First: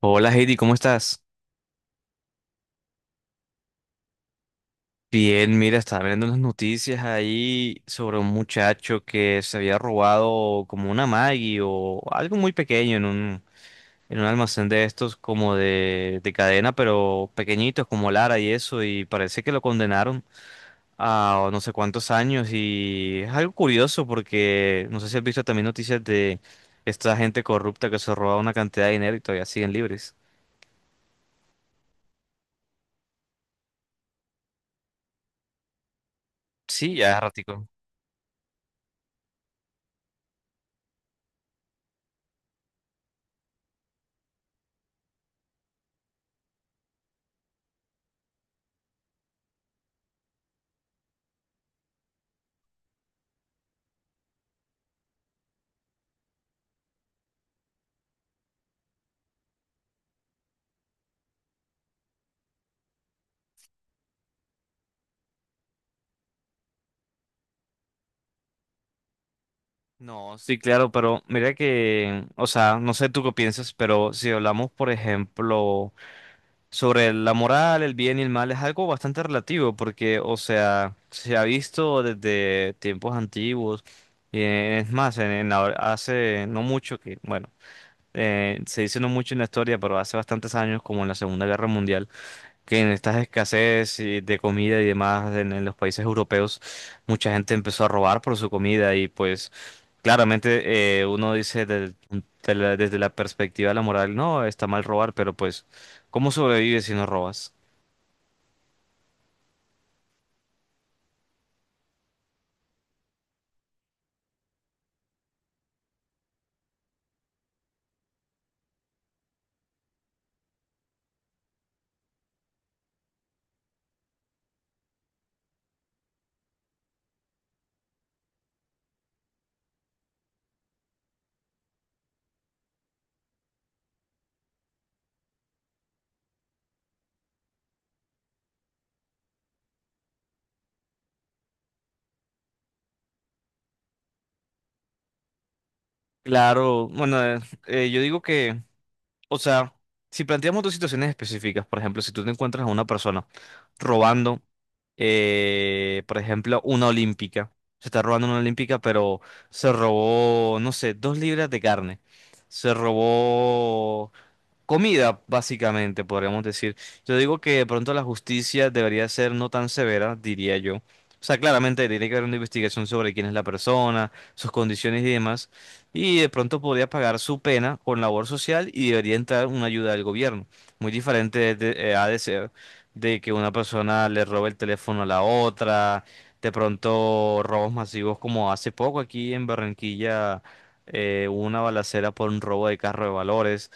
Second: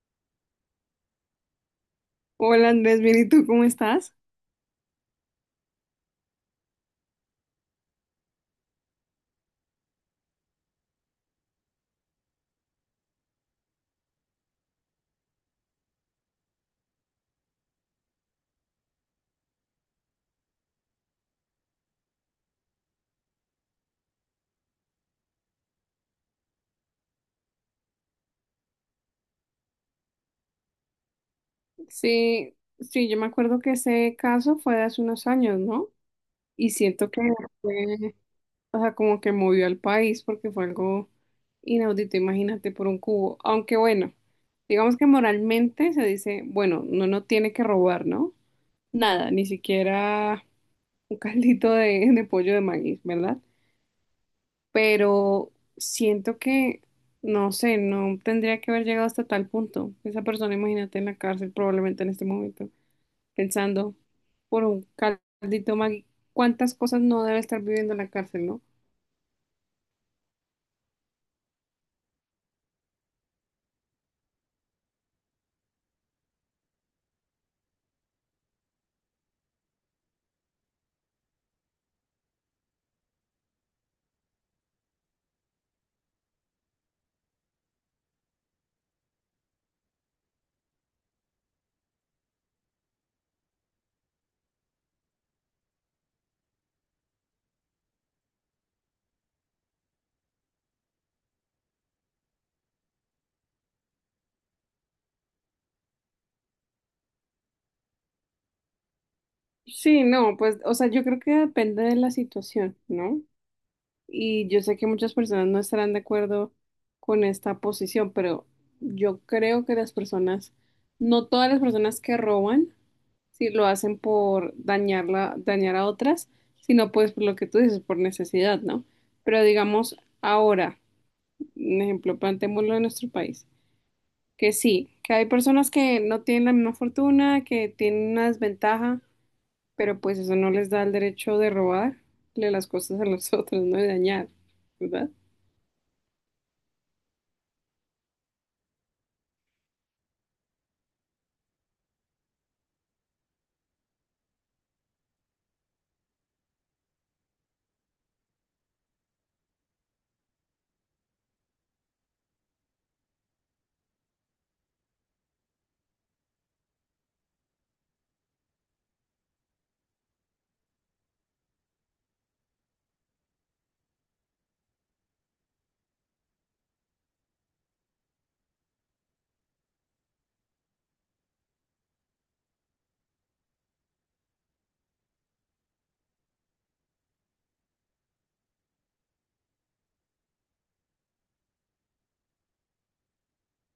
Hola Heidi, ¿cómo estás? Hola Andrés, bien, ¿y tú cómo estás? Bien, mira, estaba viendo unas noticias ahí sobre un muchacho que se había robado como una Maggie o algo muy pequeño en un almacén de estos como de cadena, pero pequeñitos como Lara y eso, y parece que lo condenaron a no sé cuántos años, y es algo curioso porque no sé si has visto también noticias de esta gente corrupta que se roba una cantidad de dinero y todavía siguen libres. Sí, sí, yo me acuerdo que ese caso fue de hace unos años, ¿no? Y Sí, siento ya es que ratico. fue, o sea, como que movió al país porque fue algo inaudito, imagínate, por un cubo. Aunque bueno, digamos que moralmente se dice, bueno, no, tiene que robar, ¿no? Nada, ni siquiera un caldito de pollo de maíz, ¿verdad? Pero siento que, no sé, no tendría que haber llegado hasta tal punto. Esa persona, imagínate, en la cárcel probablemente en este momento, pensando por un caldito Maggi, cuántas cosas no debe estar viviendo en la cárcel, ¿no? No, sí, claro, pero mira que, o sea, no sé tú qué piensas, pero si hablamos, por ejemplo, sobre la moral, el bien y el mal, es algo bastante relativo, porque, o sea, se ha visto desde tiempos antiguos, y es más, hace no mucho que, bueno, se dice no mucho en la historia, pero hace bastantes años, como en la Segunda Guerra Mundial, que en estas escasez y de comida y demás en los países europeos, mucha gente empezó a robar por su comida, y pues claramente uno dice desde la perspectiva de la moral, no, está mal robar, pero pues, ¿cómo sobrevives si no robas? Sí, no, pues, o sea, yo creo que depende de la situación, ¿no? Y yo sé que muchas personas no estarán de acuerdo con esta posición, pero yo creo que las personas, no todas las personas que roban, si lo hacen por dañarla, dañar a otras, sino pues por lo que tú dices, por necesidad, ¿no? Pero digamos ahora, un ejemplo, planteémoslo en nuestro país, que sí, que hay personas que no tienen la misma fortuna, que tienen una desventaja, pero pues eso no les da el derecho de robarle las cosas a los otros, ¿no? De dañar, ¿verdad? Claro, bueno, yo digo que, o sea, si planteamos dos situaciones específicas, por ejemplo, si tú te encuentras a una persona robando, por ejemplo, una olímpica, se está robando una olímpica, pero se robó, no sé, dos libras de carne, se robó comida, básicamente, podríamos decir. Yo digo que de pronto la justicia debería ser no tan severa, diría yo. O sea, claramente tiene que haber una investigación sobre quién es la persona, sus condiciones y demás. Y de pronto podría pagar su pena con labor social y debería entrar una ayuda del gobierno. Muy diferente ha de ser de que una persona le robe el teléfono a la otra. De pronto, robos masivos como hace poco aquí en Barranquilla, hubo una balacera por un robo de carro de valores.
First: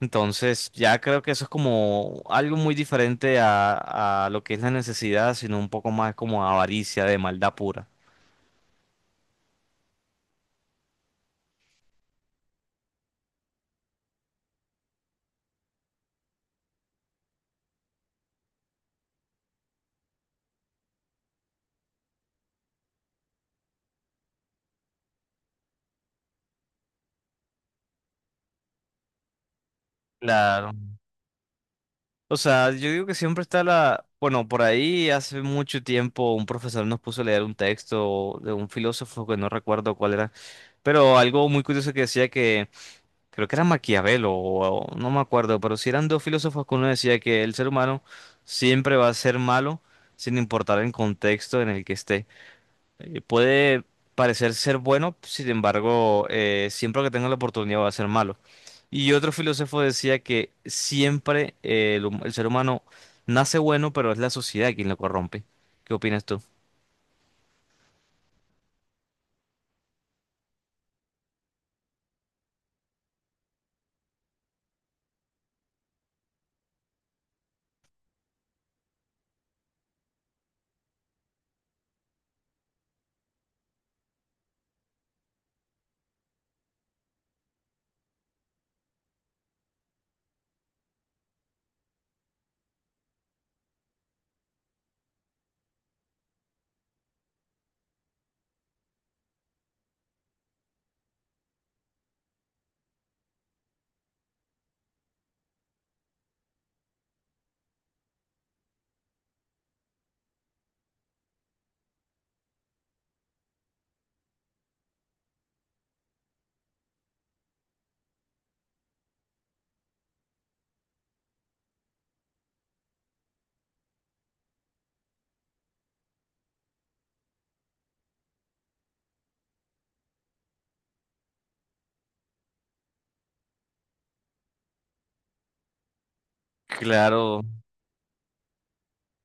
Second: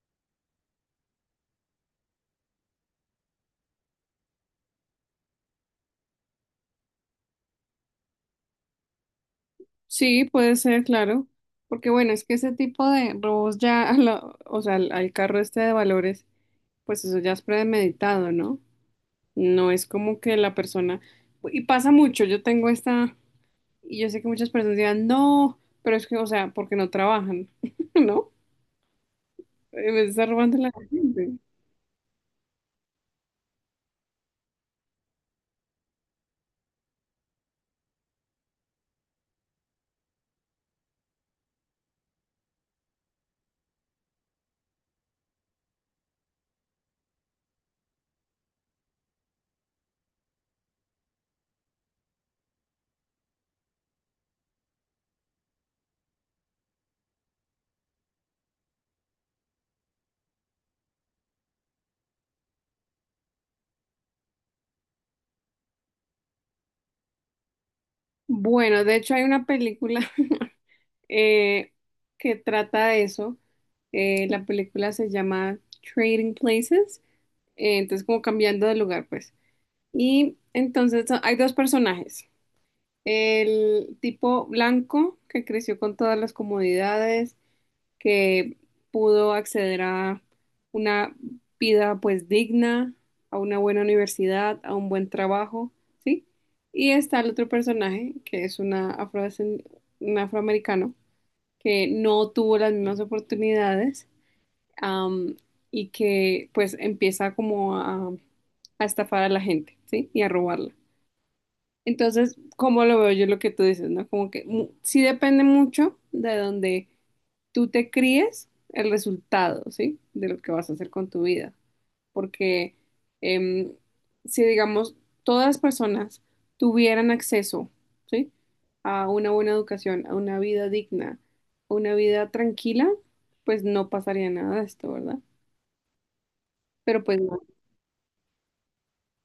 Entonces, ya creo que eso es como algo muy diferente a lo que es la necesidad, sino un poco más como avaricia de maldad pura. Sí, puede ser, claro. Porque bueno, es que ese tipo de robos ya, o sea, al carro este de valores, pues eso ya es premeditado, ¿no? No es como que la persona, y pasa mucho, yo tengo esta, y yo sé que muchas personas dirán, no, pero es que, o sea, porque no trabajan, ¿no? Me está robando la Claro. gente. O sea, yo digo que siempre está la... Bueno, por ahí hace mucho tiempo un profesor nos puso a leer un texto de un filósofo que no recuerdo cuál era, pero algo muy curioso que decía que creo que era Maquiavelo, o no me acuerdo, pero si eran dos filósofos que uno decía que el ser humano siempre va a ser malo sin importar el contexto en el que esté. Puede parecer ser bueno, sin embargo, siempre que tenga la oportunidad va a ser malo. Y otro filósofo decía que siempre el ser humano nace bueno, pero es la sociedad quien lo corrompe. ¿Qué opinas tú? Bueno, de hecho hay una película eh, que trata de eso. La película se llama Trading Places, entonces como cambiando de lugar, pues. Y entonces hay dos personajes. El tipo blanco que creció con todas las comodidades, que pudo acceder a una vida pues digna, a una buena universidad, a un buen trabajo, ¿sí? Y está el otro personaje, que es un afroamericano, que no tuvo las mismas oportunidades, am, y que pues empieza como a estafar a la gente, ¿sí? Y a robarla. Entonces, ¿cómo lo veo yo lo que tú dices, ¿no? Como que sí depende mucho de dónde tú te críes el resultado, ¿sí? De lo que vas a hacer con tu vida. Porque em, si, digamos, todas las personas tuvieran acceso, ¿sí? A una buena educación, a una vida digna, a una vida tranquila, pues no pasaría nada de esto, ¿verdad? Pero pues no. Claro,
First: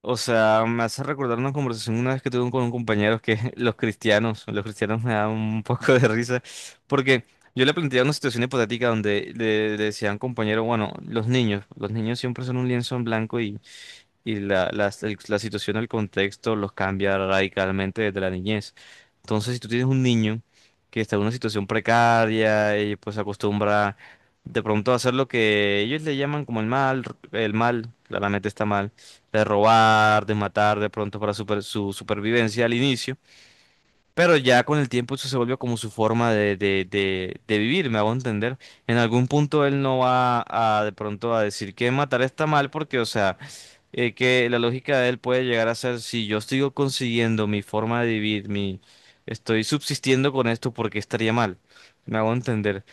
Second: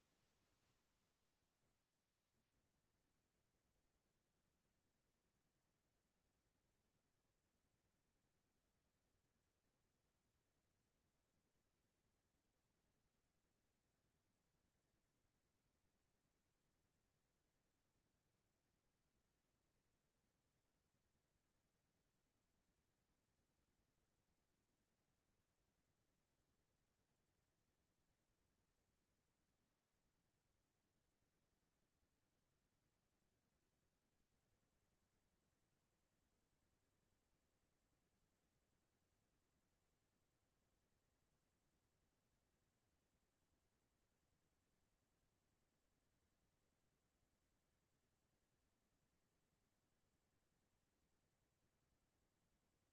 o sea, me hace recordar una conversación una vez que tuve con un compañero que los cristianos me dan un poco de risa, porque yo le planteaba una situación hipotética donde le decía a un compañero, bueno, los niños siempre son un lienzo en blanco y la situación, el contexto los cambia radicalmente desde la niñez. Entonces, si tú tienes un niño que está en una situación precaria y pues se acostumbra de pronto a hacer lo que ellos le llaman como el mal, claramente está mal, de robar, de matar de pronto para su supervivencia al inicio, pero ya con el tiempo eso se volvió como su forma de vivir, me hago entender. En algún punto él no va a de pronto a decir que matar está mal porque, o sea, que la lógica de él puede llegar a ser, si yo sigo consiguiendo mi forma de vivir, mi, estoy subsistiendo con esto, ¿porque estaría mal? Me hago entender.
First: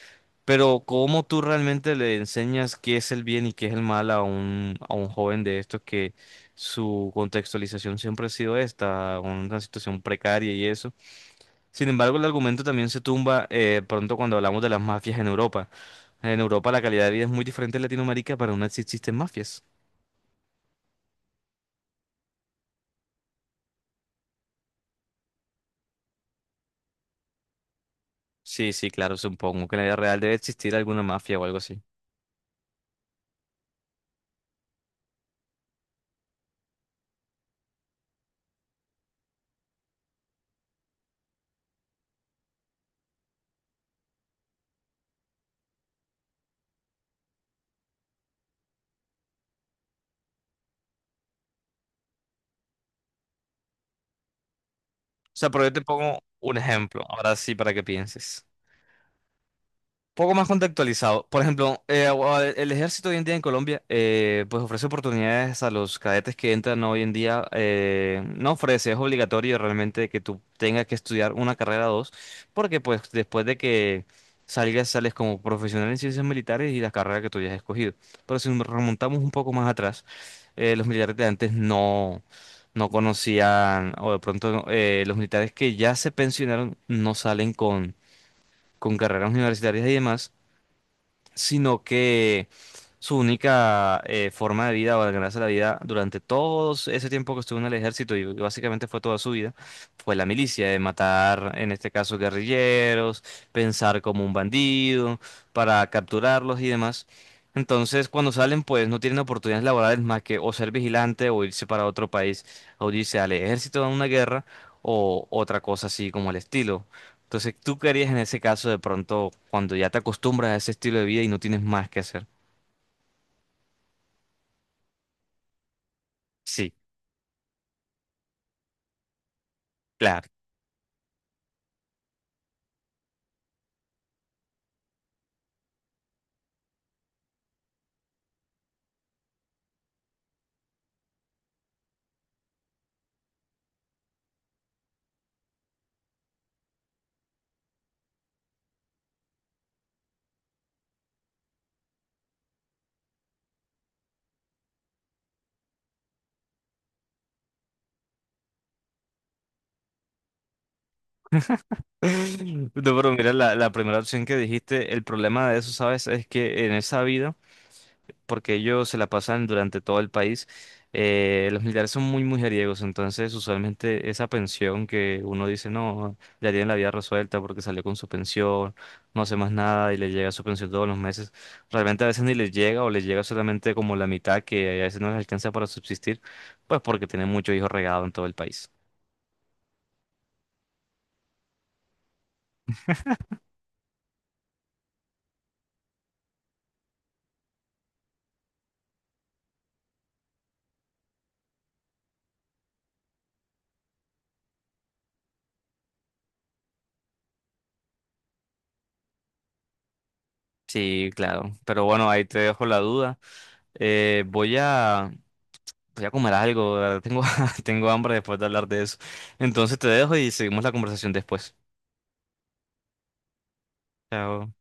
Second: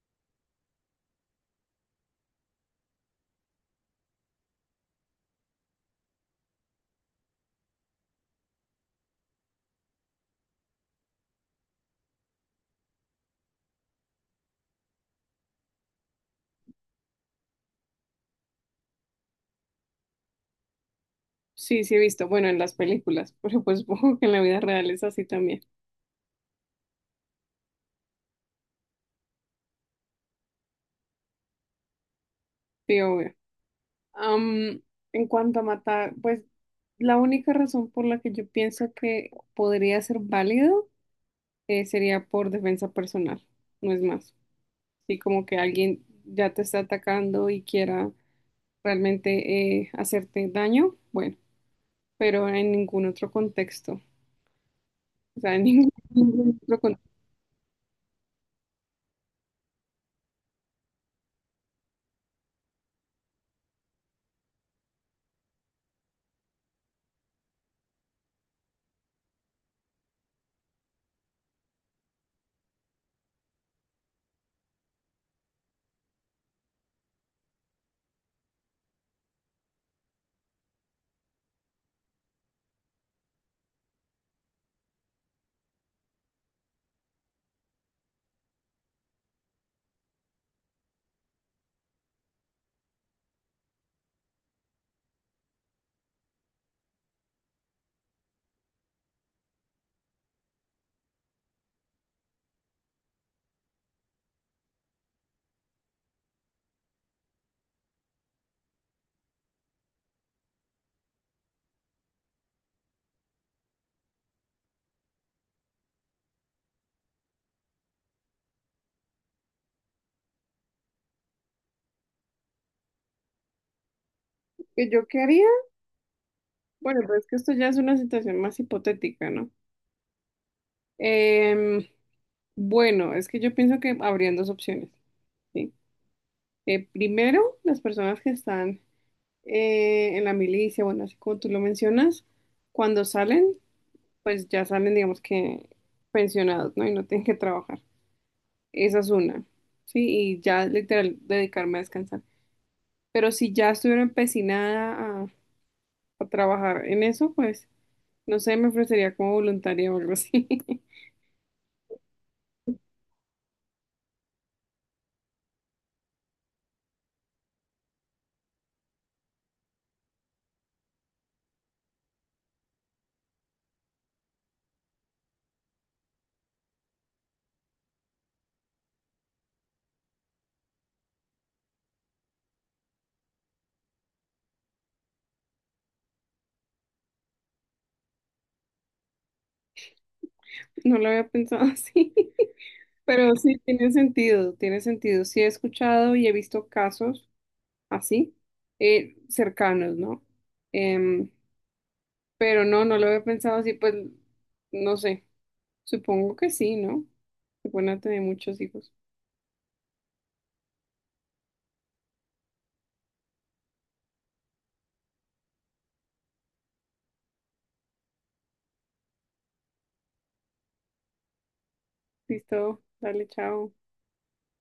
Pero ¿cómo tú realmente le enseñas qué es el bien y qué es el mal a a un joven de estos que su contextualización siempre ha sido esta, una situación precaria y eso? Sin embargo, el argumento también se tumba pronto cuando hablamos de las mafias en Europa. En Europa la calidad de vida es muy diferente en Latinoamérica, pero aún así existen mafias. Sí, sí he visto, bueno, en las películas, pero pues supongo que en la vida real es así también. Sí, sí, claro, supongo que en la vida real debe existir alguna mafia o algo así. O Sí, obvio. Am, en cuanto a matar, pues la única razón por la que yo pienso que podría ser válido sería por defensa personal, no es más. Sí, como que alguien ya te está atacando y quiera realmente hacerte daño, bueno, pero en ningún otro contexto. O sea, sea, pero en yo te ningún, pongo un ningún otro ejemplo, contexto. ahora sí, para que pienses. Poco más contextualizado. Por ejemplo, el ejército hoy en día en Colombia, pues ofrece oportunidades a los cadetes que entran hoy en día. No ofrece, es obligatorio realmente que tú tengas que estudiar una carrera o dos, porque pues después de que salgas, sales como profesional en ciencias militares y la carrera que tú hayas escogido. Pero si nos remontamos un poco más atrás, los militares de antes no... No conocían, o de pronto los militares que ya se pensionaron no salen con carreras universitarias y demás, sino que su única forma de vida o de ganarse la vida durante todo ese tiempo que estuvo en el ejército y básicamente fue toda su vida, fue la milicia, de matar, en este caso, guerrilleros, pensar como un bandido, para capturarlos y demás. Entonces, cuando salen, pues no tienen oportunidades laborales más que o ser vigilante, o irse para otro país, o irse al ejército a una guerra, o otra cosa así como el estilo. Entonces, ¿tú qué harías en ese caso de pronto cuando ya te acostumbras a ese estilo de vida y no tienes más que hacer? ¿Que yo qué haría? Sí, Bueno, pero es que esto ya es una situación más hipotética, ¿no? claro. Em, bueno, es que yo pienso que habrían dos opciones. ¿Sí? Primero, las personas que están en la milicia, bueno, así como tú lo mencionas, cuando salen, pues ya salen, digamos que pensionados, ¿no? Y no tienen que trabajar. Esa es una, ¿sí? Y ya literal dedicarme a descansar. Pero si ya estuviera empecinada a trabajar en eso, pues no sé, me ofrecería como voluntaria o algo así. No, pero mira, la primera opción que dijiste, el problema de eso, ¿sabes? Es que en esa vida... porque ellos se la pasan durante todo el país. Los militares son muy mujeriegos, entonces usualmente esa pensión que uno dice, no, ya tiene la vida resuelta porque salió con su pensión, no hace más nada y le llega su pensión todos los meses, realmente a veces ni les llega o les llega solamente como la mitad, que a veces no les alcanza para subsistir, pues porque tienen muchos hijos regados en todo el país. No lo había pensado así, pero sí tiene sentido, tiene sentido. Sí he escuchado y he visto casos así, cercanos, ¿no? Em, pero no, no lo había pensado así, pues, no sé, supongo que sí, ¿no? Se pueden a tener muchos hijos. Sí, claro, pero bueno, ahí te dejo la duda. Eh, voy a Voy a comer algo, la verdad, tengo, tengo hambre después de hablar de eso. Entonces te dejo y seguimos la conversación después. Listo, dale, chao. Chao.